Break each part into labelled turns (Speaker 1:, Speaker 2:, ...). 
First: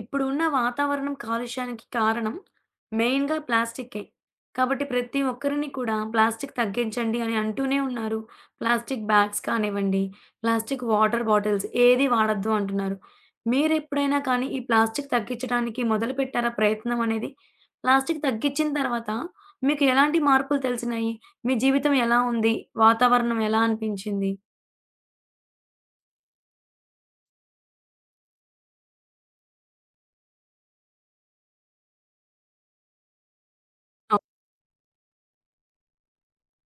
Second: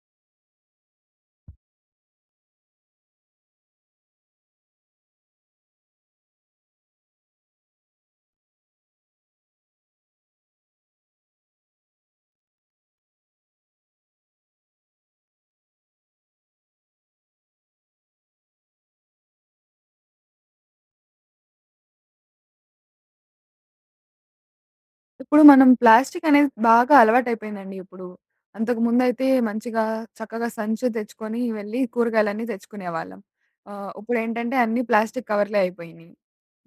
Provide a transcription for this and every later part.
Speaker 1: ఇప్పుడు ఉన్న వాతావరణం కాలుష్యానికి కారణం మెయిన్‌గా ప్లాస్టికే. కాబట్టి ప్రతి ఒక్కరిని కూడా ప్లాస్టిక్ తగ్గించండి అని అంటూనే ఉన్నారు. ప్లాస్టిక్ బ్యాగ్స్ కానివ్వండి, ప్లాస్టిక్ వాటర్ బాటిల్స్ ఏది వాడొద్దు అంటున్నారు. మీరెప్పుడైనా కానీ ఈ ప్లాస్టిక్ తగ్గించడానికి మొదలుపెట్టారా ప్రయత్నం అనేది? ప్లాస్టిక్ తగ్గించిన తర్వాత మీకు ఎలాంటి మార్పులు తెలిసినాయి? మీ జీవితం ఎలా ఉంది? వాతావరణం ఎలా అనిపించింది?
Speaker 2: ఇప్పుడు మనం ప్లాస్టిక్ అనేది బాగా అలవాటైపోయిందండి ఇప్పుడు. అంతకుముందయితే మంచిగా చక్కగా సంచి తెచ్చుకొని వెళ్ళి కూరగాయలన్నీ తెచ్చుకునేవాళ్ళం.
Speaker 1: అవ్.
Speaker 2: ఇప్పుడేంటంటే అన్నీ ప్లాస్టిక్ కవర్‌లే అయిపోయినియి.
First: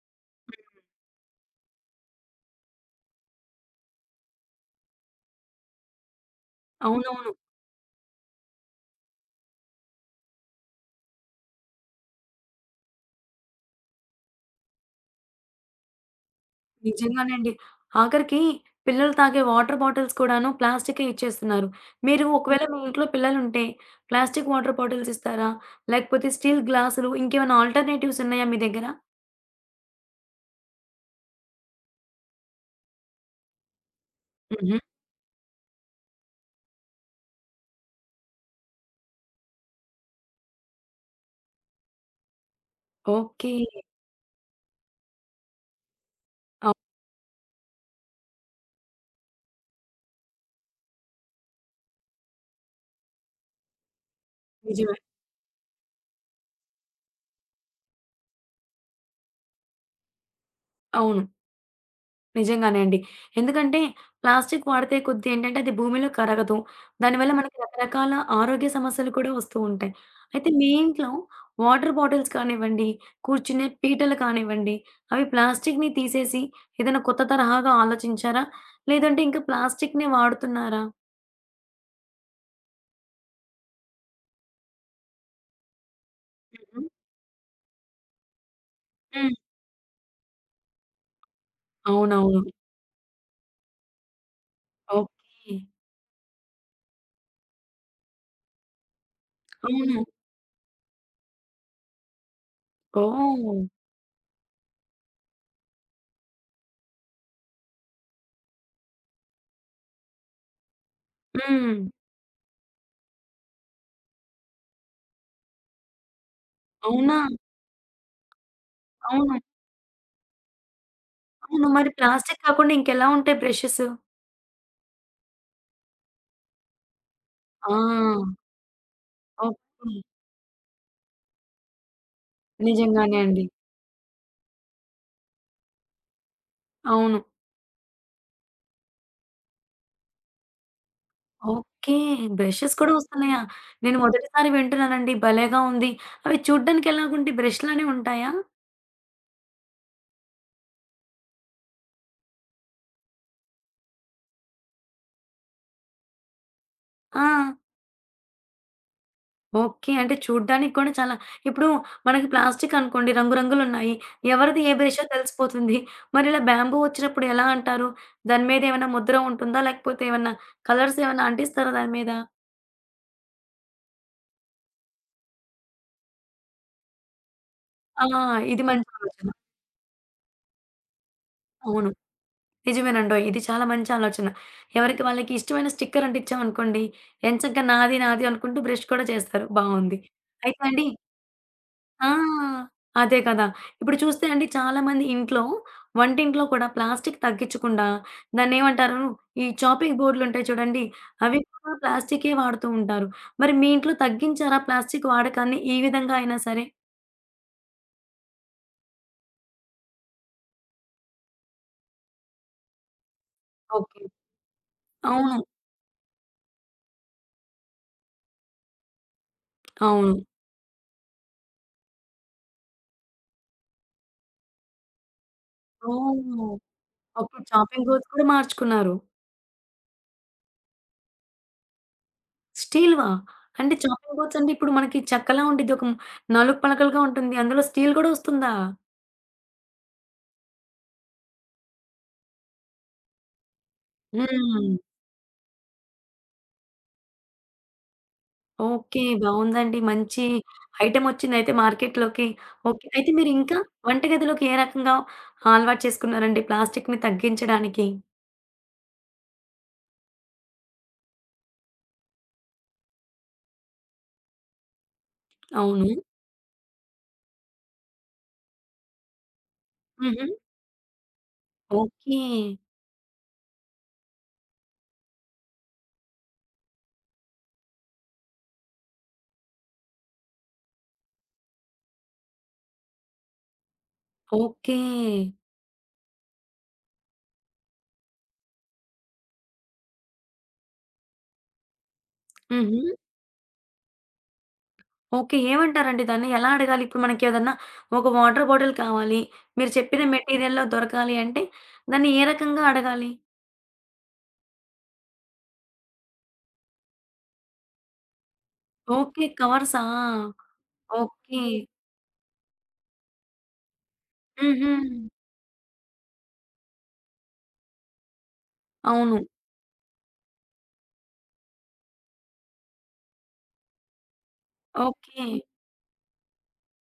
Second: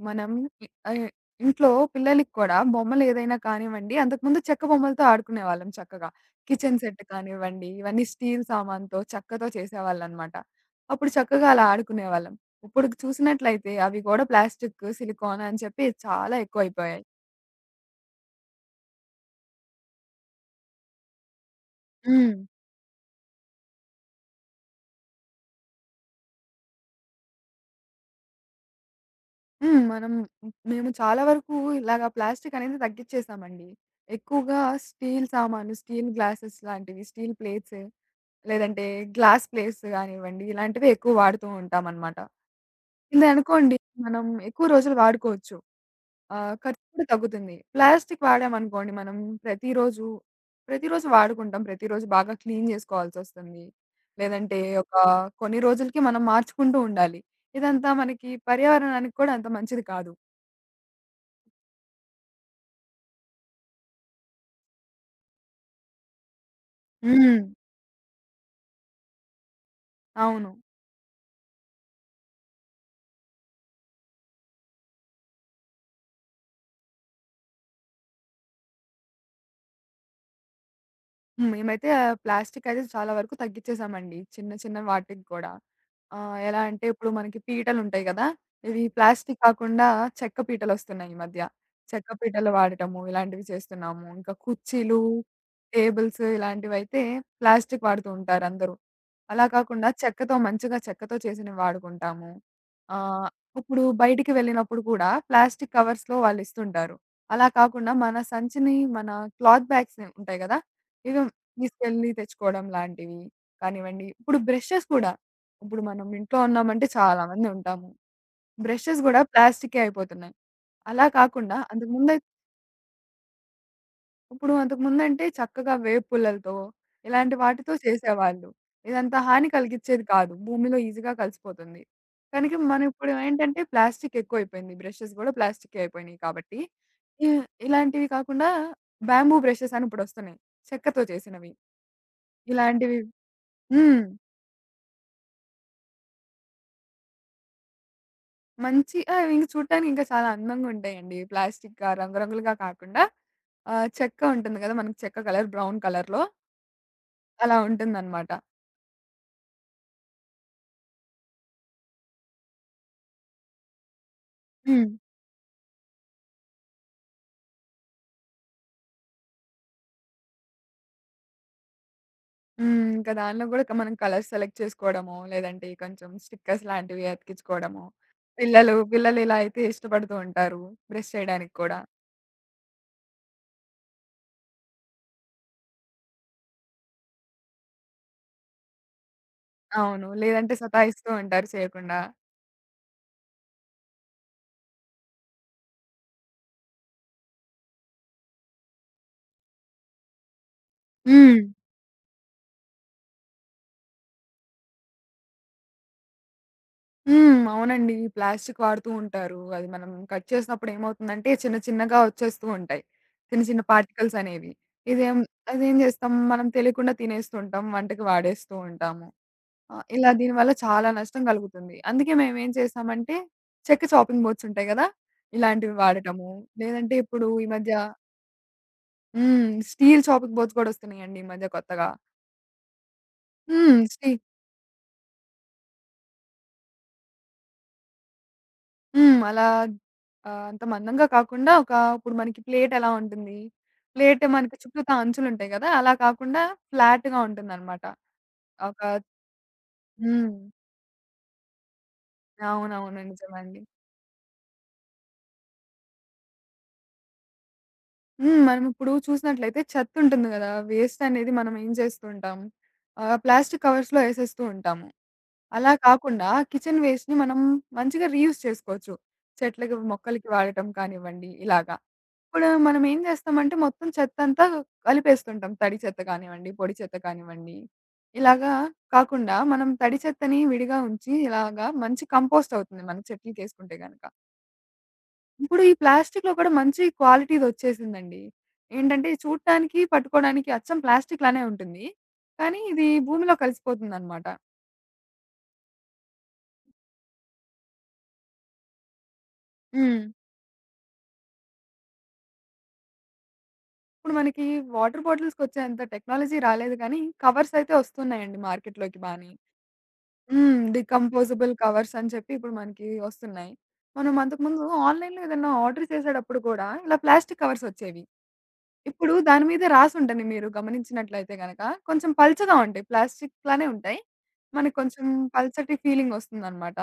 Speaker 2: మనం ఇ ఆహ్, ఇంట్లో పిల్లలకి కూడా బొమ్మలేదైనా కానివ్వండి, అంతకుముందు చెక్క బొమ్మలతో ఆడుకునేవాళ్ళం చక్కగా. కిచెన్ సెట్
Speaker 1: అవునవును.
Speaker 2: కానివ్వండి, ఇవన్నీ స్టీల్ సామానుతో, చెక్కతో చేసేవాళ్ళనమాట. అప్పుడు చక్కగా అలా ఆడుకునేవాళ్ళం. ఇప్పుడు చూసినట్లయితే అవి కూడా ప్లాస్టిక్, సిలికాన్ అని చెప్పి చాలా ఎక్కువైపోయాయి.
Speaker 1: నిజంగానండి. ఆఖరికి పిల్లలు తాగే వాటర్ బాటిల్స్ కూడాను ప్లాస్టికే ఇచ్చేస్తున్నారు. మీరు
Speaker 2: హ్మ్.
Speaker 1: ఒకవేళ మీ ఇంట్లో పిల్లలుంటే ప్లాస్టిక్ వాటర్ బాటిల్స్ ఇస్తారా? లేకపోతే స్టీల్ గ్లాసులు ఇంకేమైనా ఆల్టర్‌నేటివ్స్ ఉన్నాయా మీ దగ్గర?
Speaker 2: హ్మ్. మనం మేము చాలా వరకు ఇలాగ ప్లాస్టిక్ అనేది తగ్గిచ్చేసామండి. ఎక్కువగా
Speaker 1: హుహు.
Speaker 2: స్టీల్ సామాను, స్టీల్ గ్లాసెస్ లాంటివి, స్టీల్ ప్లేట్స్ లేదంటే గ్లాస్ ప్లేట్స్ గానివ్వండి, ఇలాంటివి ఎక్కువ వాడుతూ ఉంటామనమాట.
Speaker 1: ఓకే.
Speaker 2: ఇదనుకోండి మనం ఎక్కువ రోజులు వాడుకోవచ్చు. ఖర్చు
Speaker 1: అవును.
Speaker 2: కూడా తగ్గుతుంది. ప్లాస్టిక్ వాడామనుకోండి మనం ప్రతిరోజు, ప్రతిరోజు వాడుకుంటాం. ప్రతిరోజు బాగా క్లీన్ జేసుకోవాల్సొస్తుంది. లేదంటే
Speaker 1: నిజమే.
Speaker 2: ఒక కొన్ని రోజులకి మనం మార్చుకుంటూ ఉండాలి. ఇదంతా మనకి పర్యావరణానికి కూడా అంత మంచిది కాదు.
Speaker 1: అవును. నిజంగానే అండి. ఎందుకంటే ప్లాస్టిక్ వాడితే కొద్దీ ఏంటంటే అది భూమిలో కరగదు. దానివల్ల
Speaker 2: హ్మ్.
Speaker 1: మనకి రకరకాల ఆరోగ్య సమస్యలు కూడా వస్తూ ఉంటాయి. అయితే
Speaker 2: అవును.
Speaker 1: మీ ఇంట్లో వాటర్ బాటిల్స్ కానివ్వండి, కూర్చునే పీటలు కానివ్వండి, అవి ప్లాస్టిక్‌ని తీసేసి ఏదైనా కొత్త తరహాగా ఆలోచించారా? లేదంటే ఇంకా ప్లాస్టిక్‌నే వాడుతున్నారా?
Speaker 2: మేమైతే ఆ ప్లాస్టిక్ అయితే చాలా వరకు తగ్గిచ్చేసామండి. చిన్న చిన్న వాటికి గూడా. ఆ! ఎలా
Speaker 1: హుహు.
Speaker 2: అంటే ఇప్పుడు మనకి పీటలుంటాయి గదా! ఇవి
Speaker 1: హ్మ్.
Speaker 2: ప్లాస్టిక్ కాకుండా చెక్క పీటలొస్తున్నాయి ఈ మధ్య. చెక్క
Speaker 1: అవునవును.
Speaker 2: పీటలు వాడటము ఇలాంటివి చేస్తున్నాము. ఇంకా కుర్చీలు,
Speaker 1: ఓకే.
Speaker 2: టేబుల్స్ ఇలాంటివైతే ప్లాస్టిక్ వాడుతూ ఉంటారందరూ. అలా కాకుండా
Speaker 1: అవును.
Speaker 2: చెక్కతో మంచిగా చెక్కతో చేసినవి వాడుకుంటాము. ఆహ్,
Speaker 1: ఓహ్!
Speaker 2: ఇప్పుడు బయటికి వెళ్ళినప్పుడు కూడా ప్లాస్టిక్ కవర్స్‌లో వాళ్ళిస్తుంటారు. అలా కాకుండా మన సంచిని మన క్లాత్ బ్యాగ్స్ ఉంటాయి గదా! ఇవి
Speaker 1: హ్మ్.
Speaker 2: తీసుకెళ్ళి తెచ్చుకోవడం లాంటివి కానివ్వండి. ఇప్పుడు బ్రషెస్ కూడా ఇప్పుడు మనం ఇంట్లో ఉన్నామంటే
Speaker 1: అవునా?
Speaker 2: చాలా మంది ఉంటాము. బ్రషెస్ గూడా
Speaker 1: అవును.
Speaker 2: ప్లాస్టికే అయిపోతున్నాయి. అలా కాకుండా
Speaker 1: అవును. మరి
Speaker 2: అంతకుముందయి
Speaker 1: ప్లాస్టిక్ కాకుండా ఇంకెలా ఉంటాయి బ్రషెస్?
Speaker 2: ఇప్పుడు అంతకుముందంటే చక్కగా వేపుపుల్లలతో, ఇలాంటి వాటితో
Speaker 1: ఆ!
Speaker 2: చేసేవాళ్ళు. ఇదంతా హాని
Speaker 1: ఓకే.
Speaker 2: కలిగించేది కాదు. భూమిలో ఈజీగా కలిసిపోతుంది. కనుక మనం ఇప్పుడు
Speaker 1: నిజంగానే అండి.
Speaker 2: ఏంటంటే ప్లాస్టిక్ ఎక్కువైపోయింది. బ్రషెస్ గూడా ప్లాస్టికే అయిపోయినాయి కాబట్టి,
Speaker 1: అవును.
Speaker 2: ఇ ఇలాంటివి కాకుండా బ్యాంబూ బ్రషెస్ అని ఇప్పుడొస్తున్నాయి. చెక్కతో చేసినవి.
Speaker 1: ఓకే. బ్రషెస్ కూడా
Speaker 2: ఇలాంటివి
Speaker 1: వస్తున్నాయా? నేను
Speaker 2: హ్మ్.
Speaker 1: మొదటిసారి వింటున్నానండి. భలేగా ఉంది. అవి చూడ్డానికి ఎలాగుంటాయి? బ్రష్‌లానే ఉంటాయా?
Speaker 2: మంచి ఆ! ఇంక చూడటానికి ఇంకా చాలా అందంగా ఉంటాయండి. ప్లాస్టిక్‌గా రంగురంగులుగా కాకుండా చెక్క ఉంటుంది కదా! మనకి చెక్క కలర్ బ్రౌన్ కలర్‌లో
Speaker 1: ఆ!
Speaker 2: అలా ఉంటుందనమాట.
Speaker 1: ఓకే. అంటే చూడ్డానికి కూడా చాలా ఇప్పుడు మనకి ప్లాస్టిక్ అనుకోండి రంగురంగులున్నాయి. ఎవరిది ఏ
Speaker 2: హ్మ్.
Speaker 1: బ్రషో తెలిసిపోతుంది. మరి ఇలా బ్యాంబూ వచ్చినప్పుడు ఎలా అంటారు? దాని మీద ఏమైనా ముద్ర ఉంటుందా? లేకపోతే ఏమన్నా కలర్స్ ఏమన్నా అంటిస్తారా దాని మీద?
Speaker 2: ఇంకా దానిలో కూడా మనం కలర్స్ సెలెక్ట్ చేసుకోవడమో, లేదంటే కొంచెం స్టిక్కర్స్ లాంటివి అతికించుకోవడమో.
Speaker 1: ఆ! ఇది
Speaker 2: పిల్లలు
Speaker 1: మంచి
Speaker 2: పిల్లలు
Speaker 1: ఆలోచన.
Speaker 2: ఇలా అయితే ఇష్టపడుతూ ఉంటారు. బ్రష్ చేయడానికి కూడా.
Speaker 1: అవును. నిజమేనండోయ్! ఇది చాలా మంచి ఆలోచన. ఎవరికి వాళ్ళకి ఇష్టమైన స్టిక్కర్ అంటిచ్చామనుకోండి, ఎంచక్కా నాది, నాది అనుకుంటూ బ్రష్ కూడా చేస్తారు. బావుంది.
Speaker 2: అవును. లేదంటే
Speaker 1: అయితే అండి,
Speaker 2: సతాయిస్తూ ఉంటారు చేయకుండా.
Speaker 1: ఆ! అదే కదా! ఇప్పుడు చూస్తే అండి చాలామంది ఇంట్లో, వంటింట్లో కూడా ప్లాస్టిక్ తగ్గిచ్చకుండా దాన్నేమంటారు, ఈ చాపింగ్ బోర్డ్‌లుంటాయి చూడండి, అవి
Speaker 2: హ్మ్.
Speaker 1: కూడా ప్లాస్టికే వాడుతూ ఉంటారు. మరి మీ ఇంట్లో తగ్గించారా ప్లాస్టిక్ వాడకాన్ని ఈ విధంగా అయినా సరే?
Speaker 2: అవునండి. ప్లాస్టిక్ వాడుతూ ఉంటారు. అది మనం కట్ చేసినప్పుడు ఏమవుతుందంటే చిన్న చిన్నగా వచ్చేస్తూ ఉంటాయి. చిన్న చిన్న
Speaker 1: ఓకే.
Speaker 2: పార్టికల్స్ అనేవి. ఇదేం
Speaker 1: అవును.
Speaker 2: అదేం చేస్తాం మనం తెలియకుండా తినేస్తుంటాం. వంటకి వాడేస్తూ ఉంటాము. ఇలా
Speaker 1: అవును.
Speaker 2: దీనివల్ల చాలా నష్టం కలుగుతుంది. అందుకే మేమేం చేసామంటే చెక్క చాపింగ్ బోర్డ్స్ ఉంటాయి గదా! ఇలాంటివి వాడటము.
Speaker 1: ఓహ్!
Speaker 2: లేదంటే ఇప్పుడు
Speaker 1: ఓకే.
Speaker 2: ఈ మధ్య
Speaker 1: చాపింగ్ బోర్డ్స్ కూడా మార్చుకున్నారు.
Speaker 2: స్టీల్ చాపింగ్ బోర్డ్స్ గూడా వస్తున్నాయండి ఈ మధ్య కొత్తగా.
Speaker 1: స్టీల్‌వా? అంటే
Speaker 2: హ్మ్. స్టీ
Speaker 1: చాపింగ్ బోర్డ్స్ అంటే ఇప్పుడు మనకి చెక్కలా ఉండిద్ది. ఒక నాలుగు పలకలుగా ఉంటుంది. అందులో స్టీల్ గూడా వస్తుందా?
Speaker 2: హ్మ్. అంత మందంగా కాకుండా ఇప్పుడు మనకి ప్లేట్ ఎలా ఉంటుంది? ప్లేట్ మనకి
Speaker 1: హ్మ్.
Speaker 2: చుట్టూతా అంచులుంటాయి గదా! అలా కాకుండా ఫ్లాట్‌గా ఉంటుందనమాట. ఒక
Speaker 1: ఓకే. బావుందండి. మంచి
Speaker 2: హ్మ్.
Speaker 1: ఐటెమ్ వచ్చిందయితే మార్కెట్‌లోకి. ఓకే.
Speaker 2: అవునవును.
Speaker 1: అయితే మీరు ఇంకా
Speaker 2: నిజమండి.
Speaker 1: వంటగదిలోకి ఏ రకంగా అలవాటు చేసుకున్నారండి ప్లాస్టిక్‌ని తగ్గించడానికి?
Speaker 2: మనమిప్పుడు చూసినట్లయితే చెత్తుంటుంది గదా! వేస్ట్ అనేది మనం ఏం చేస్తూ ఉంటాం? ప్లాస్టిక్ కవర్స్‌లో ఏసేస్తూ ఉంటాము. అలా
Speaker 1: అవును.
Speaker 2: కాకుండా కిచెన్ వేస్ట్‌ని మనం మంచిగా రీయూజ్ చేసుకోవచ్చు. చెట్లకి,
Speaker 1: హుహు.
Speaker 2: మొక్కలకి వాడటం కానివ్వండి ఇలాగ.
Speaker 1: ఓకే.
Speaker 2: ఇప్పుడు మనం ఏం చేస్తామంటే మొత్తం చెత్తంతా కలిపేస్తుంటాం. తడి చెత్త కానివ్వండి, పొడి చెత్త కానివ్వండి. ఇలాగా కాకుండా మనం తడి చెత్తని విడిగా ఉంచి ఇలాగా మంచి కంపోస్ట్ అవుతుంది మన చెట్లకేసుకుంటే గనక.
Speaker 1: ఓకే.
Speaker 2: ఇప్పుడు ఈ ప్లాస్టిక్‌లో కూడా మంచి క్వాలిటీదొచ్చేసిందండి. ఏంటంటే ఇది చూడటానికి, పట్టుకోవడానికి అచ్చం ప్లాస్టిక్ లానే ఉంటుంది. కానీ
Speaker 1: హుహు.
Speaker 2: ఇది భూమిలో కలిసిపోతుందనమాట.
Speaker 1: ఓకే. ఏమంటారండి దాన్ని? ఎలా అడగాలి? ఇప్పుడు మనకి ఏదన్నా ఒక వాటర్ బాటిల్ కావాలి. మీరు
Speaker 2: హ్మ్.
Speaker 1: చెప్పిన మెటీరియల్‌లో దొరకాలి అంటే దాన్ని ఏ రకంగా అడగాలి?
Speaker 2: ఇప్పుడు మనకి వాటర్ బాటిల్స్‌కొచ్చేంత టెక్నాలజీ రాలేదు కానీ కవర్స్ అయితే వస్తున్నాయండి మార్కెట్‌లోకి
Speaker 1: ఓకే.
Speaker 2: బానే.
Speaker 1: కవర్సా? ఓకే.
Speaker 2: డీకంపోజబుల్ కవర్స్ అని చెప్పి ఇప్పుడు మనకి వస్తున్నాయి. మనం అంతకుముందు
Speaker 1: హుహు.
Speaker 2: ఆన్‌లైన్‌లో ఏదన్నా ఆర్డర్ చేసేటప్పుడు కూడా ఇలా ప్లాస్టిక్ కవర్స్ వచ్చేవి. ఇప్పుడు
Speaker 1: అవును.
Speaker 2: దాని మీద రాసుంటది మీరు గమనించినట్లయితే గనక. కొంచెం పల్చగా ఉంటాయి. ప్లాస్టిక్ లానే ఉంటాయి. మనకు కొంచెం
Speaker 1: ఓకే.
Speaker 2: పల్చటి ఫీలింగ్ వస్తుందన్నమాట.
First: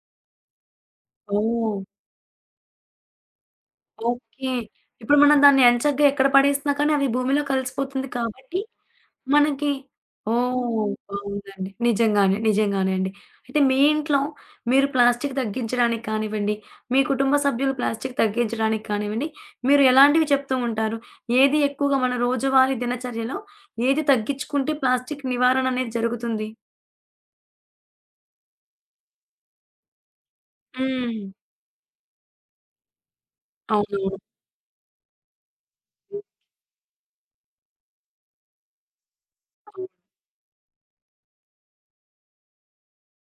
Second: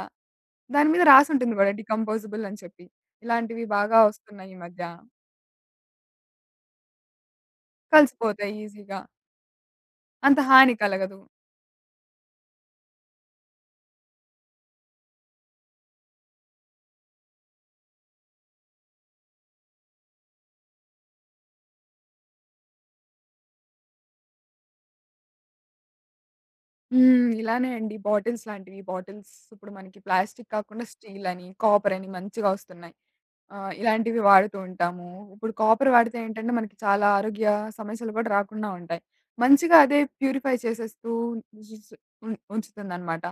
Speaker 2: దాని మీద రాసుంటుంది గూడా
Speaker 1: ఓహ్!
Speaker 2: డీకంపోజబుల్ అని చెప్పి. ఇలాంటివి బాగా
Speaker 1: ఓకే.
Speaker 2: వస్తున్నాయి ఈ మధ్య.
Speaker 1: ఇప్పుడు మనం దాన్ని ఎంచక్కా ఎక్కడ పడేసినా కానీ అవి భూమిలో కలిసిపోతుంది
Speaker 2: కలిసిపోతాయి
Speaker 1: కాబట్టి
Speaker 2: ఈజీగా.
Speaker 1: మనకి
Speaker 2: అంత హాని
Speaker 1: ఓహ్!
Speaker 2: కలగదు.
Speaker 1: బావుందండి. నిజంగానే. నిజంగానే అండి. అయితే మీ ఇంట్లో మీరు ప్లాస్టిక్ తగ్గించడానికి కానివ్వండి, మీ కుటుంబ సభ్యులు ప్లాస్టిక్ తగ్గించడానికి కానివ్వండి, మీరు ఎలాంటివి చెప్తూ ఉంటారు? ఏది ఎక్కువగా మన రోజువారీ దినచర్యలో ఏది తగ్గించుకుంటే ప్లాస్టిక్ నివారణ అనేది జరుగుతుంది?
Speaker 2: ఇలానే అండి. బాటిల్స్ లాంటివి. బాటిల్స్ ఇప్పుడు మనకి ప్లాస్టిక్ కాకుండా
Speaker 1: హ్మ్.
Speaker 2: స్టీల్ అని, కాపర్ అని మంచిగా వస్తున్నాయి. ఆ!
Speaker 1: అవును.
Speaker 2: ఇలాంటివి వాడుతూ ఉంటాము. ఇప్పుడు కాపర్ వాడితే ఏంటంటే, మనకి చాలా ఆరోగ్య సమస్యలు కూడా రాకుండా ఉంటాయి. మంచిగా అదే ప్యూరిఫై చేసేస్తూ జుజు ఉంచుతుందనమాట.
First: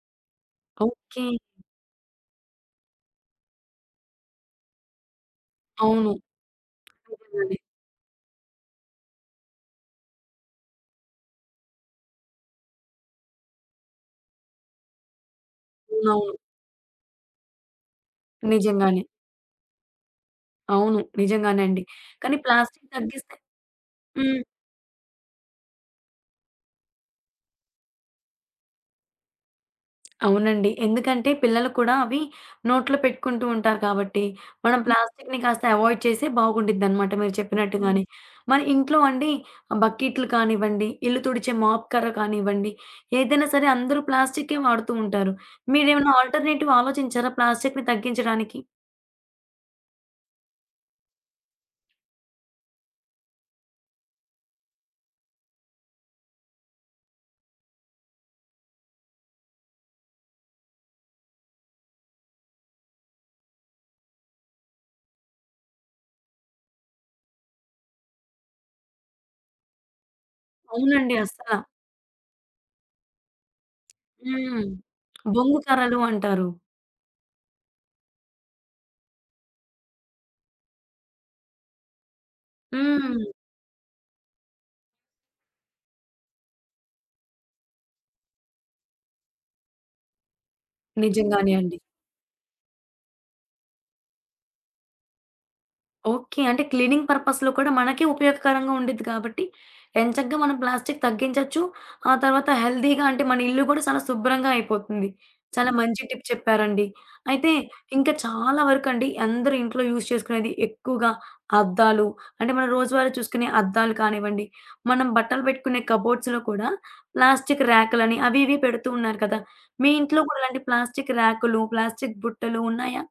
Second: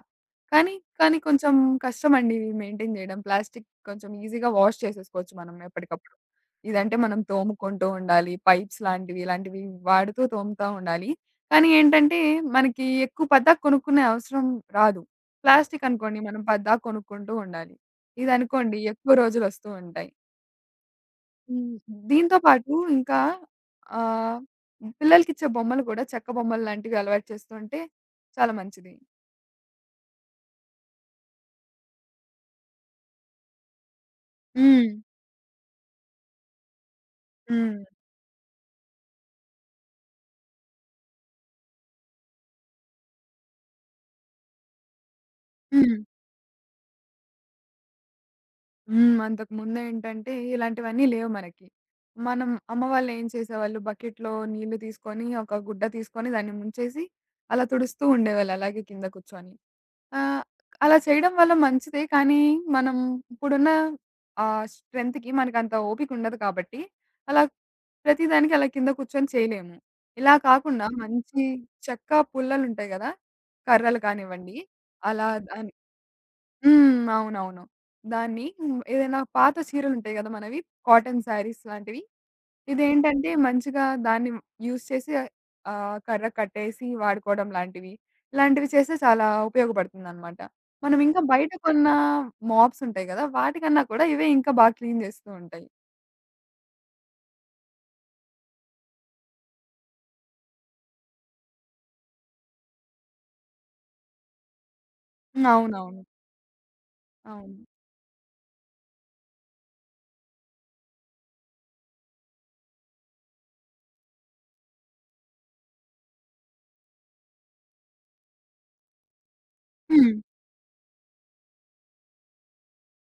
Speaker 2: కానీ, కానీ
Speaker 1: ఓకే.
Speaker 2: కొంచెం కష్టమండి ఇవి మెయింటైన్ చేయడం. ప్లాస్టిక్ కొంచెం ఈజీగా వాష్ చేసేసుకోవచ్చు మనం
Speaker 1: అవును.
Speaker 2: ఎప్పటికప్పుడు. ఇదంటే మనం
Speaker 1: నిజంగానే.
Speaker 2: తోముకుంటూ ఉండాలి. పైప్స్ లాంటివి, ఇలాంటివి వాడుతూ తోముతా ఉండాలి. కానీ ఏంటంటే, మనకి ఎక్కువ పద్దాక కొనుక్కునే అవసరం రాదు. ప్లాస్టిక్ అనుకోండి
Speaker 1: అవునవును.
Speaker 2: మనం పద్దాక కొనుక్కుంటూ ఉండాలి. ఇదనుకోండి
Speaker 1: నిజంగానే.
Speaker 2: ఎక్కువ రోజులొస్తూ ఉంటాయి.
Speaker 1: అవును. నిజంగానే
Speaker 2: హ్మ్.
Speaker 1: అండి. కానీ
Speaker 2: దీంతో పాటు
Speaker 1: ప్లాస్టిక్
Speaker 2: ఇంకా
Speaker 1: తగ్గిస్తే
Speaker 2: ఆహ్,
Speaker 1: హ్మ్.
Speaker 2: పిల్లలకిచ్చే బొమ్మలు గూడా చెక్క బొమ్మలు లాంటివి అలవాటు చేస్తుంటే చాలా మంచిది.
Speaker 1: అవునండి. ఎందుకంటే పిల్లలు కూడా అవి నోట్లో పెట్టుకుంటూ ఉంటారు కాబట్టి, మనం
Speaker 2: హ్మ్.
Speaker 1: ప్లాస్టిక్‌ని కాస్త అవాయిడ్ చేస్తే బాగుండిద్దనమాట మీరు
Speaker 2: హ్మ్.
Speaker 1: చెప్పినట్టుగానే. మరి ఇంట్లో అండి బకెట్లు కానివ్వండి, ఇల్లు తుడిచే మాప్ కర్ర కానివ్వండి, ఏదైనా సరే అందరూ ప్లాస్టిక్కే వాడుతూ ఉంటారు.
Speaker 2: హ్మ్.
Speaker 1: మీరేమైనా ఆల్టర్‌నేటివ్ ఆలోచించారా ప్లాస్టిక్‌ని తగ్గించడానికి?
Speaker 2: హ్మ్. అంతకుముందేంటంటే ఇలాంటివన్నీ లేవు మనకి. మనం అమ్మ వాళ్ళేం చేసేవాళ్ళు బకెట్‌లో నీళ్లు తీసుకొని, ఒక గుడ్డ తీసుకొని దాన్ని ముంచేసి అలా తుడుస్తూ ఉండేవాళ్ళు అలాగే కింద కూర్చొని. ఆ! అలా చేయడం వల్ల మంచిదే. కానీ మనం ఇప్పుడున్న స్ట్రెంత్‌కి మనకంత ఓపికుండదు కాబట్టి, అలా ప్రతి దానికి అలా కింద కూర్చొని చేయలేము. ఇలా కాకుండా
Speaker 1: అవునండి.
Speaker 2: మంచి
Speaker 1: అస్సల.
Speaker 2: చెక్క పుల్లలుంటాయి గదా! కర్రలు కానివ్వండి,
Speaker 1: హ్మ్.
Speaker 2: అలా
Speaker 1: బొంగు
Speaker 2: దాన్ని
Speaker 1: కర్రలు అంటారు.
Speaker 2: హ్మ్. అవునవును. దాన్ని హ్మ్. ఏదైనా పాత చీరలుంటాయి గదా! మనవి కాటన్ శారీస్ లాంటివి.
Speaker 1: హ్మ్.
Speaker 2: ఇదేంటంటే మంచిగా దాన్ని యూజ్ చేసి కర్ర కట్టేసి వాడుకోవడం లాంటివి. ఇలాంటివి చేస్తే చాలా ఉపయోగపడుతుందనమాట. మనం ఇంకా బయట
Speaker 1: నిజంగానే అండి.
Speaker 2: కొన్న మాప్స్ ఉంటాయి గదా! వాటికన్నా కూడా ఇవే ఇంకా బాగా క్లీన్ చేస్తూ ఉంటాయి.
Speaker 1: ఓకే. అంటే క్లీనింగ్ పర్పస్‌లో కూడా మనకే ఉపయోగకరంగా ఉండిద్ది కాబట్టి, ఎంచక్కా మనం ప్లాస్టిక్ తగ్గించొచ్చు. ఆ తర్వాత హెల్తీగా అంటే మన ఇల్లు కూడా చాలా శుభ్రంగా అయిపోతుంది.
Speaker 2: హ్మ్.
Speaker 1: చాలా మంచి
Speaker 2: అవునవును.
Speaker 1: టిప్ చెప్పారండి. అయితే
Speaker 2: అవును.
Speaker 1: ఇంకా చాలా వరకండి అందరూ ఇంట్లో యూజ్ చేసుకునేది ఎక్కువగా అద్దాలు. అంటే మనం రోజువారీ చూసుకునే అద్దాలు కానివ్వండి, మనం బట్టలు పెట్టుకునే కబోర్డ్స్‌లో కూడా ప్లాస్టిక్ ర్యాకులని అవి ఇవి పెడుతూ ఉన్నారు కదా! మీ
Speaker 2: హ్మ్.
Speaker 1: ఇంట్లో కూడా ఇలాంటి ప్లాస్టిక్ ర్యాకులు, ప్లాస్టిక్ బుట్టలు ఉన్నాయా?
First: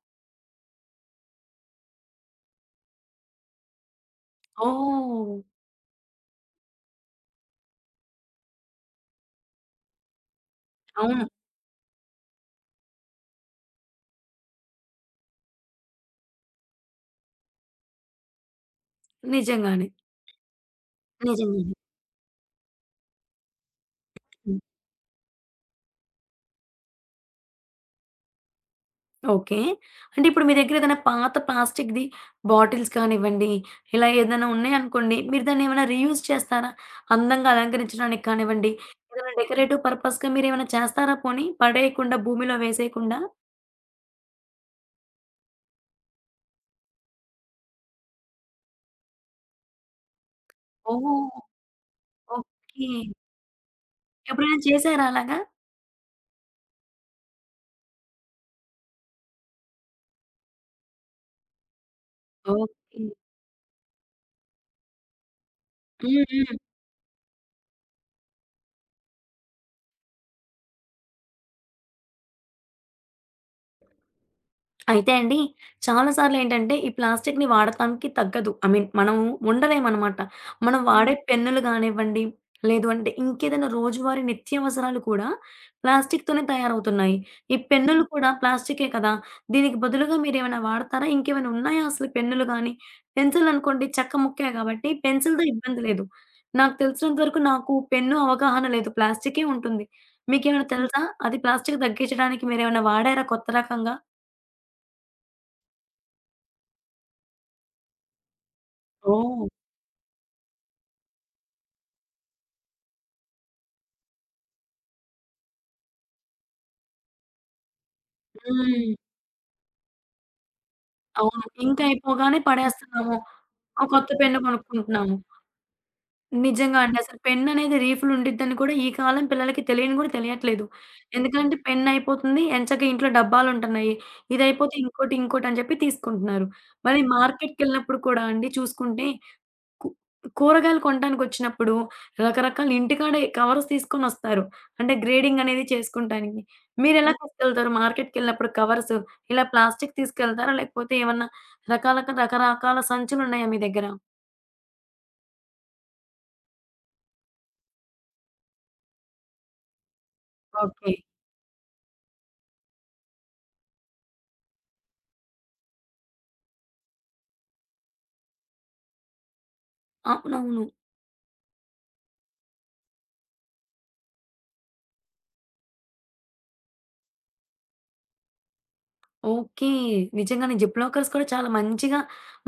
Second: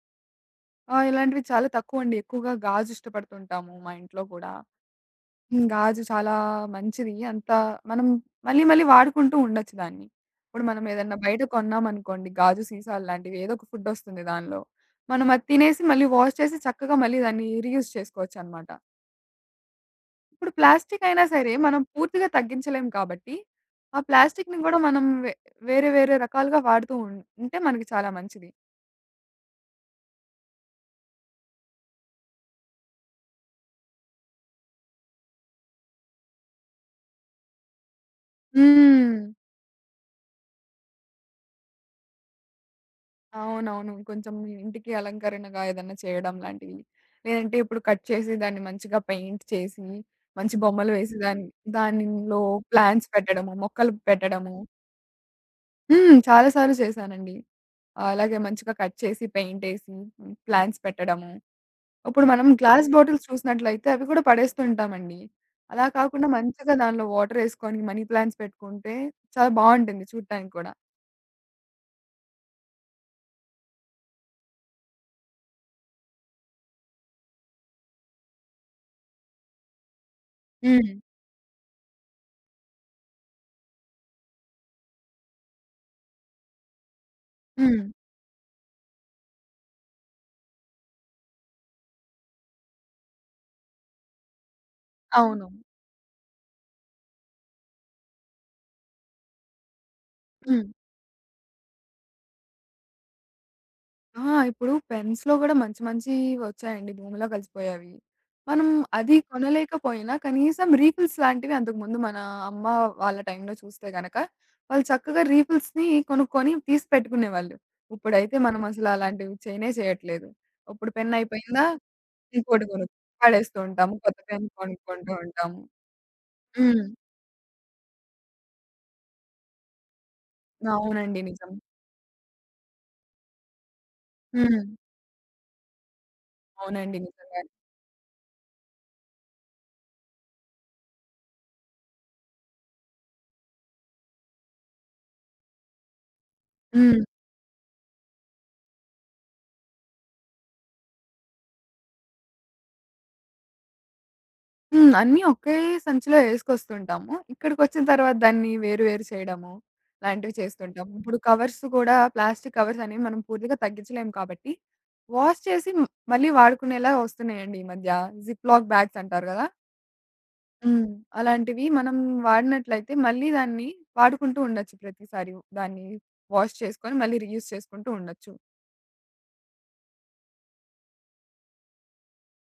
Speaker 2: ఆ! ఇలాంటివి చాలా తక్కువండి. ఎక్కువగా గాజు ఇష్టపడుతుంటాము మా ఇంట్లో కూడా.
Speaker 1: ఓహ్!
Speaker 2: గాజు చాలా మంచిది. మనం మళ్ళీ మళ్ళీ వాడుకుంటూ ఉండొచ్చు దాన్ని. ఇప్పుడు మనం ఏదన్నా
Speaker 1: అవును.
Speaker 2: బయట కొన్నామనుకోండి గాజు సీసాలు లాంటివి ఏదో ఒక ఫుడ్ ఒస్తుంది దానిలో. మనం అది తినేసి మళ్ళీ వాష్ చేసి చక్కగా మళ్ళీ దాన్ని రీయూజ్ చేసుకోవచ్చనమాట.
Speaker 1: నిజంగానే.
Speaker 2: ఇప్పుడు ప్లాస్టిక్ అయినా సరే
Speaker 1: నిజంగానే.
Speaker 2: మనం పూర్తిగా తగ్గించలేం కాబట్టి, ఆ
Speaker 1: హ్మ్.
Speaker 2: ప్లాస్టిక్‌ని గూడా మనం వేరే వేరే రకాలుగా వాడుతూ ఉంటే మనకి చాలా మంచిది.
Speaker 1: ఓకే. అంటే ఇప్పుడు మీ దగ్గర ఏదైనా పాత ప్లాస్టిక్‌ది బాటిల్స్ కానివ్వండి, ఇలా ఏదైనా ఉన్నాయనుకోండి, మీరు దాన్నేమైనా రీయూజ్ చేస్తారా? అందంగా అలంకరించడానికి కానివ్వండి,
Speaker 2: హ్మ్.
Speaker 1: ఏదైనా డెకరేటివ్ పర్పస్‌గా మీరేమైనా చేస్తారా పోనీ? పడేయకుండా, భూమిలో వేసేయకుండా?
Speaker 2: అవునవును. కొంచెం ఇంటికి అలంకరణగా ఏదన్నా చేయడం లాంటివి. లేదంటే ఇప్పుడు కట్ చేసి దాన్ని మంచిగా పెయింట్ చేసి, మంచి బొమ్మలు వేసి
Speaker 1: ఓహ్!
Speaker 2: దాన్ని దానిలో
Speaker 1: ఓకే.
Speaker 2: ప్లాంట్స్ పెట్టడము, మొక్కలు పెట్టడము.
Speaker 1: ఎప్పుడైనా చేశారా అలాగా?
Speaker 2: చాలా సార్లు చేశానండి. అలాగే మంచిగా కట్ చేసి, పెయింటేసి, ప్లాంట్స్ పెట్టడము. ఇప్పుడు మనం గ్లాస్
Speaker 1: ఓకే.
Speaker 2: బాటిల్స్ చూసినట్లయితే అవి కూడా పడేస్తుంటామండి. అలా కాకుండా
Speaker 1: హ్మ్. హ్మ్.
Speaker 2: మంచిగా దానిలో వాటరేసుకొని మనీ ప్లాంట్స్ పెట్టుకుంటే చాలా బావుంటుంది చూడటానికి కూడా.
Speaker 1: అయితే అండి, చాలా సార్లేంటంటే ఈ ప్లాస్టిక్‌ని వాడతానికి తగ్గదు. ఐ మీన్ మనం ఉండలేమనమాట. మనం
Speaker 2: హ్మ్.
Speaker 1: వాడే పెన్నులు గానివ్వండి, లేదు అంటే ఇంకేదైనా రోజువారీ నిత్యావసరాలు కూడా ప్లాస్టిక్‌తోనే తయారవుతున్నాయి. ఈ
Speaker 2: హ్మ్.
Speaker 1: పెన్నులు కూడా ప్లాస్టికే కదా! దీనికి బదులుగా మీరేమైనా వాడతారా? ఇంకేమైనా ఉన్నాయా అసలు పెన్నులు గాని? పెన్సిలనుకోండి చెక్క ముక్కే కాబట్టి పెన్సిల్‌తో
Speaker 2: అవును.
Speaker 1: ఇబ్బంది లేదు. నాకు తెలిసినంత వరకు నాకు పెన్ను అవగాహన లేదు. ప్లాస్టికే ఉంటుంది. మీకేమైనా
Speaker 2: హ్మ్.
Speaker 1: తెలుసా? అది ప్లాస్టిక్ తగ్గించడానికి మీరేమైనా వాడారా కొత్త రకంగా?
Speaker 2: ఆ! ఇప్పుడు పెన్స్‌లో గూడా మంచి మంచియి వచ్చాయండి. భూమిలో కలిసిపోయేవి. మనం
Speaker 1: ఓ
Speaker 2: అది కొనలేకపోయినా కనీసం రీఫిల్స్ లాంటివి అంతకుముందు మన అమ్మ వాళ్ళ టైంలో చూస్తే గనక, వాళ్ళు చక్కగా రీఫిల్స్‌ని కొనుక్కొని తీసి పెట్టుకునేవాళ్ళు. ఇప్పుడైతే మనం అసలు
Speaker 1: హ్మ్.
Speaker 2: అలాంటివి చేయనే చేయట్లేదు. ఇప్పుడు పెన్
Speaker 1: అవును.
Speaker 2: అయిపోయిందా?
Speaker 1: ఇంక్ అయిపోగానే
Speaker 2: ఇంకోటి కొను
Speaker 1: పడేస్తున్నాము.
Speaker 2: పడేస్తూ
Speaker 1: ఒక
Speaker 2: ఉంటాము.
Speaker 1: కొత్త
Speaker 2: కొత్త
Speaker 1: పెన్ను
Speaker 2: పెన్ కొనుక్కుంటూ
Speaker 1: కొనుక్కుంటున్నాము.
Speaker 2: ఉంటాము.
Speaker 1: నిజంగా
Speaker 2: హ్మ్.
Speaker 1: అండి. అసలు పెన్ అనేది రీఫిల్ ఉండిద్దని కూడా ఈ కాలం పిల్లలకి తెలియని కూడా తెలియట్లేదు.
Speaker 2: అవునండి. నిజం.
Speaker 1: ఎందుకంటే పెన్ అయిపోతుంది. ఎంచక ఇంట్లో డబ్బాలుంటున్నాయి.
Speaker 2: హ్మ్.
Speaker 1: ఇదయిపోతే ఇంకోటి, ఇంకోటి అని చెప్పి తీసుకుంటున్నారు.
Speaker 2: అవునండి.
Speaker 1: మరి
Speaker 2: నిజంగానే.
Speaker 1: మార్కెట్‌కెళ్ళినప్పుడు కూడా అండి చూసుకుంటే కు కూరగాయలు కొనటానికొచ్చినప్పుడు రకరకాల ఇంటికాడే కవర్స్ తీసుకొనొస్తారు. అంటే గ్రేడింగ్ అనేది చేసుకుంటానికి.
Speaker 2: హ్మ్.
Speaker 1: మీరెలా తీసుకెళ్తారు మార్కెట్‌కెళ్ళినప్పుడు కవర్స్? ఇలా ప్లాస్టిక్ తీసుకెళ్తారా? లేకపోతే ఏమన్నా రకరకాల సంచులున్నాయా మీ దగ్గర?
Speaker 2: అన్నీ ఒకే సంచిలో ఏసుకొస్తుంటాము. ఇక్కడికొచ్చిన తర్వాత దాన్ని వేరు వేరు చేయడము, లాంటివి చేస్తుంటాం.
Speaker 1: ఓకే.
Speaker 2: ఇప్పుడు కవర్స్ కూడా ప్లాస్టిక్ కవర్స్ అనేవి మనం పూర్తిగా తగ్గించలేము కాబట్టి, వాష్ చేసి మళ్ళీ వాడుకునేలా వస్తున్నాయండి ఈ మధ్య. జిప్‌లాక్ బ్యాగ్స్ అంటారు గదా!
Speaker 1: అవునవును.
Speaker 2: హ్మ్. అలాంటివి మనం వాడినట్లయితే మళ్ళీ దాన్ని వాడుకుంటూ ఉండొచ్చు ప్రతిసారి. దాన్ని వాష్ చేసుకొని మళ్ళీ రీయూజ్ చేసుకుంటూ ఉండొచ్చు.
Speaker 1: ఓకే. నిజంగానే జిప్ లాకర్స్ కూడా చాలా మంచిగా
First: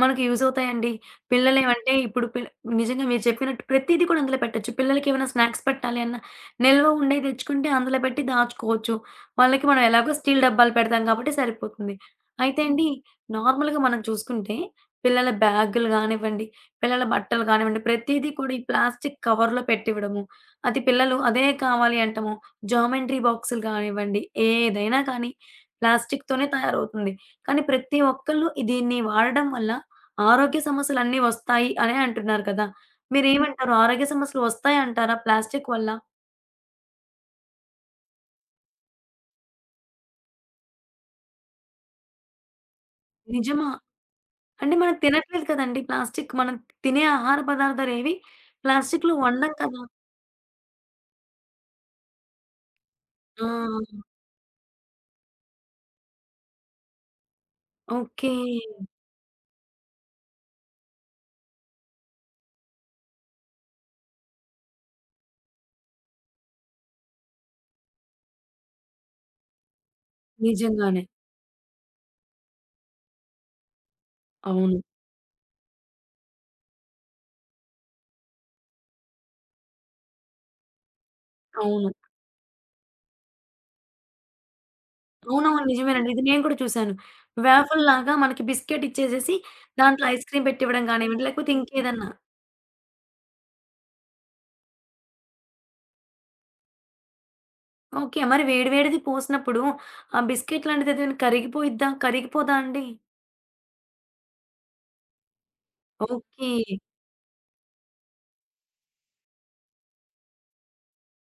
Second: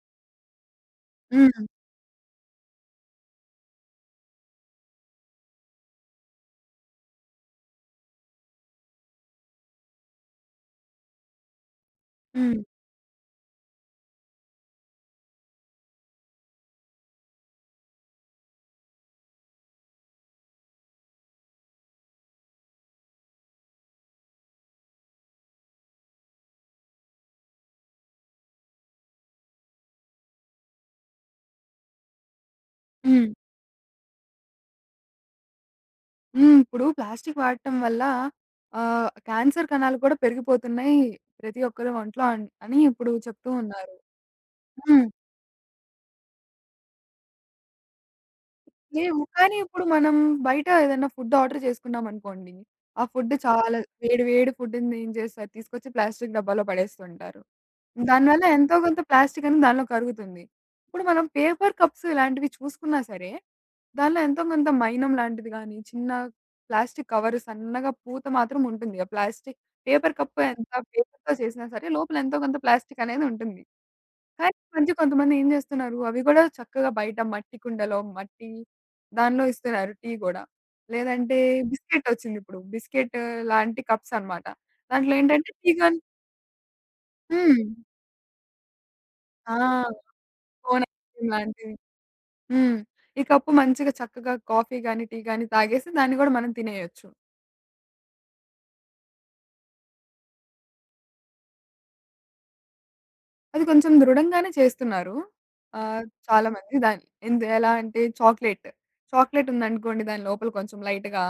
Speaker 1: మనకి యూజ్ అవుతాయండి.
Speaker 2: హ్మ్.
Speaker 1: పిల్లలేమంటే ఇప్పుడు నిజంగా మీరు చెప్పినట్టు ప్రతీది కూడా అందులో పెట్టొచ్చు. పిల్లలకేమైనా స్నాక్స్ పెట్టాలి అన్నా, నిల్వ ఉండేయి తెచ్చుకుంటే అందులో పెట్టి దాచుకోవచ్చు. వాళ్ళకి మనం ఎలాగో స్టీల్ డబ్బాలు పెడతాం కాబట్టి సరిపోతుంది. అయితే
Speaker 2: హ్మ్.
Speaker 1: అండి నార్మల్‌గా మనం చూసుకుంటే పిల్లల బ్యాగులు గానివ్వండి, పిల్లల బట్టలు కానివ్వండి, ప్రతీదీ కూడా ఈ ప్లాస్టిక్ కవర్‌లో పెట్టివ్వడము. అది పిల్లలు అదే కావాలి అంటము. జామెంట్రీ బాక్సులు కానివ్వండి, ఏదైనా కానీ ప్లాస్టిక్‌తోనే తయారవుతుంది. కానీ ప్రతి ఒక్కళ్ళు దీన్ని వాడడం వల్ల ఆరోగ్య సమస్యలన్నీ వస్తాయి అనే అంటున్నారు కదా!
Speaker 2: హ్మ్.
Speaker 1: మీరేమంటారు? ఆరోగ్య సమస్యలు వస్తాయంటారా ప్లాస్టిక్ వల్ల?
Speaker 2: హ్మ్. ఇప్పుడు ప్లాస్టిక్ వాడటం వల్ల క్యాన్సర్ కణాలు కూడా పెరిగిపోతున్నాయి. ప్రతి ఒక్కరి ఒంట్లో అని ఇప్పుడు చెప్తూ
Speaker 1: నిజమా?
Speaker 2: ఉన్నారు.
Speaker 1: అంటే మనం
Speaker 2: హ్మ్.
Speaker 1: తినట్లేదు కదండీ ప్లాస్టిక్. మనం తినే ఆహార పదార్థాలేవి ప్లాస్టిక్‌లో
Speaker 2: లేవు.
Speaker 1: వండం
Speaker 2: కానీ
Speaker 1: కదా!
Speaker 2: ఇప్పుడు మనం బయట ఏదైనా ఫుడ్ ఆర్డర్ చేసుకున్నామనుకోండి. ఆ ఫుడ్
Speaker 1: ఆ!
Speaker 2: చాలా వేడి వేడి ఫుడ్‌ని ఏం చేస్తారు తీసుకొచ్చి ప్లాస్టిక్ డబ్బాలో పడేస్తుంటారు.
Speaker 1: ఓకే.
Speaker 2: దానివల్ల ఎంతో కొంత ప్లాస్టిక్ అనేది దానిలో కరుగుతుంది. ఇప్పుడు మనం పేపర్ కప్స్ ఇలాంటివి చూసుకున్నా సరే, దానిలో ఎంతో కొంత మైనం లాంటిది గానీ, చిన్న ప్లాస్టిక్ కవర్ సన్నగా పూత మాత్రం ఉంటుంది. ఆ ప్లాస్టిక్ పేపర్ కప్ ఎంత
Speaker 1: నిజంగానే.
Speaker 2: పేపర్‌తో చేసినా సరే లోపల ఎంతో కొంత ప్లాస్టిక్ అనేది ఉంటుంది.
Speaker 1: అవును.
Speaker 2: మధ్య కొంతమంది ఏం జేస్తున్నారు, అవి గూడా చక్కగా బయట మట్టి కుండలో, మట్టి దానిలో ఇస్తున్నారు టీ గూడా. లేదంటే
Speaker 1: అవును.
Speaker 2: బిస్కెట్ ఒచ్చిందిప్పుడు. బిస్కెట్ లాంటి కప్స్ అన్నమాట. దాంట్లో ఏంటంటే
Speaker 1: అవునవును.
Speaker 2: టీ గాని
Speaker 1: నిజమేనండి. ఇది నేను కూడా చూసాను.
Speaker 2: హ్మ్.
Speaker 1: వేఫుల్‌లాగా మనకి బిస్కెట్ ఇచ్చేసేసి
Speaker 2: ఆ!
Speaker 1: దాంట్లో ఐస్ క్రీమ్
Speaker 2: కోన్
Speaker 1: పెట్టివ్వడం కానివ్వండి,
Speaker 2: ఐస్‌క్రీమ్
Speaker 1: లేకపోతే
Speaker 2: లాంటివి.
Speaker 1: ఇంకేదన్నా.
Speaker 2: హ్మ్. ఈ కప్పు మంచిగా చక్కగా కాఫీ గాని, టీ గాని తాగేసి దాన్ని గూడా మనం తినేయొచ్చు.
Speaker 1: ఓకే. మరి వేడి వేడిది పోసినప్పుడు ఆ బిస్కెట్ లాంటిదేదైనా కరిగిపోయిద్దా? కరిగిపోదా అండి?
Speaker 2: అది కొంచెం దృఢంగానే చేస్తున్నారు.
Speaker 1: ఓకే.
Speaker 2: చాలామంది దాన్ని ఎలా అంటే చాక్లేట్ ఉందనుకోండి దాని లోపల కొంచెం లైట్‌గా,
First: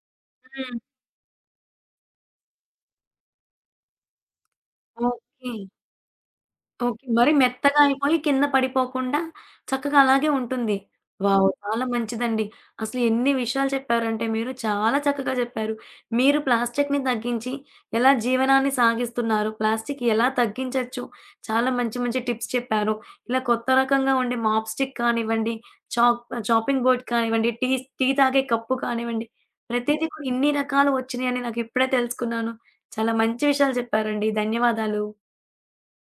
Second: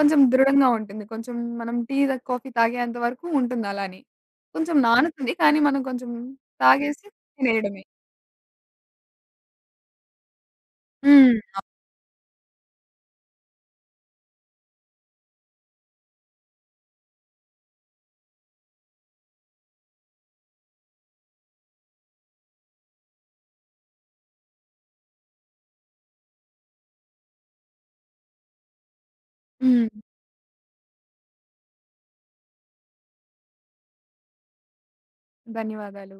Speaker 2: కొంచెం దృఢంగా
Speaker 1: హ్మ్.
Speaker 2: ఉంటుంది. కొంచెం మనం టీ, కాఫీ తాగేంత వరకు ఉంటుంది అలానే. కొంచెం నానుతుంది.
Speaker 1: ఓకే.
Speaker 2: కానీ మనం కొంచెం
Speaker 1: ఓకే.
Speaker 2: తాగేసి
Speaker 1: మరి మెత్తగా
Speaker 2: తినేయడమే.
Speaker 1: అయిపోయి కింద పడిపోకుండా చక్కగా అలాగే ఉంటుంది.
Speaker 2: హ్మ్.
Speaker 1: వావ్! చాలా మంచిదండి. అసలు ఎన్ని విషయాలు చెప్పారంటే మీరు చాలా చక్కగా చెప్పారు. మీరు ప్లాస్టిక్‌ని తగ్గించి ఎలా జీవనాన్ని సాగిస్తున్నారు? ప్లాస్టిక్ ఎలా తగ్గించొచ్చు? చాలా మంచి మంచి టిప్స్ చెప్పారు. ఇలా కొత్త రకంగా ఉండే మాప్ స్టిక్ కానివ్వండి, చాక్ చాపింగ్ బోర్డ్ కానివ్వండి, టీ టీ తాగే కప్పు కానివ్వండి,
Speaker 2: హ్మ్.
Speaker 1: ప్రతీది కూడా ఇన్ని రకాలు వచ్చినాయని నాకు ఇప్పుడే తెలుసుకున్నాను. చాలా మంచి విషయాలు చెప్పారండి. ధన్యవాదాలు.
Speaker 2: ధన్యవాదాలు.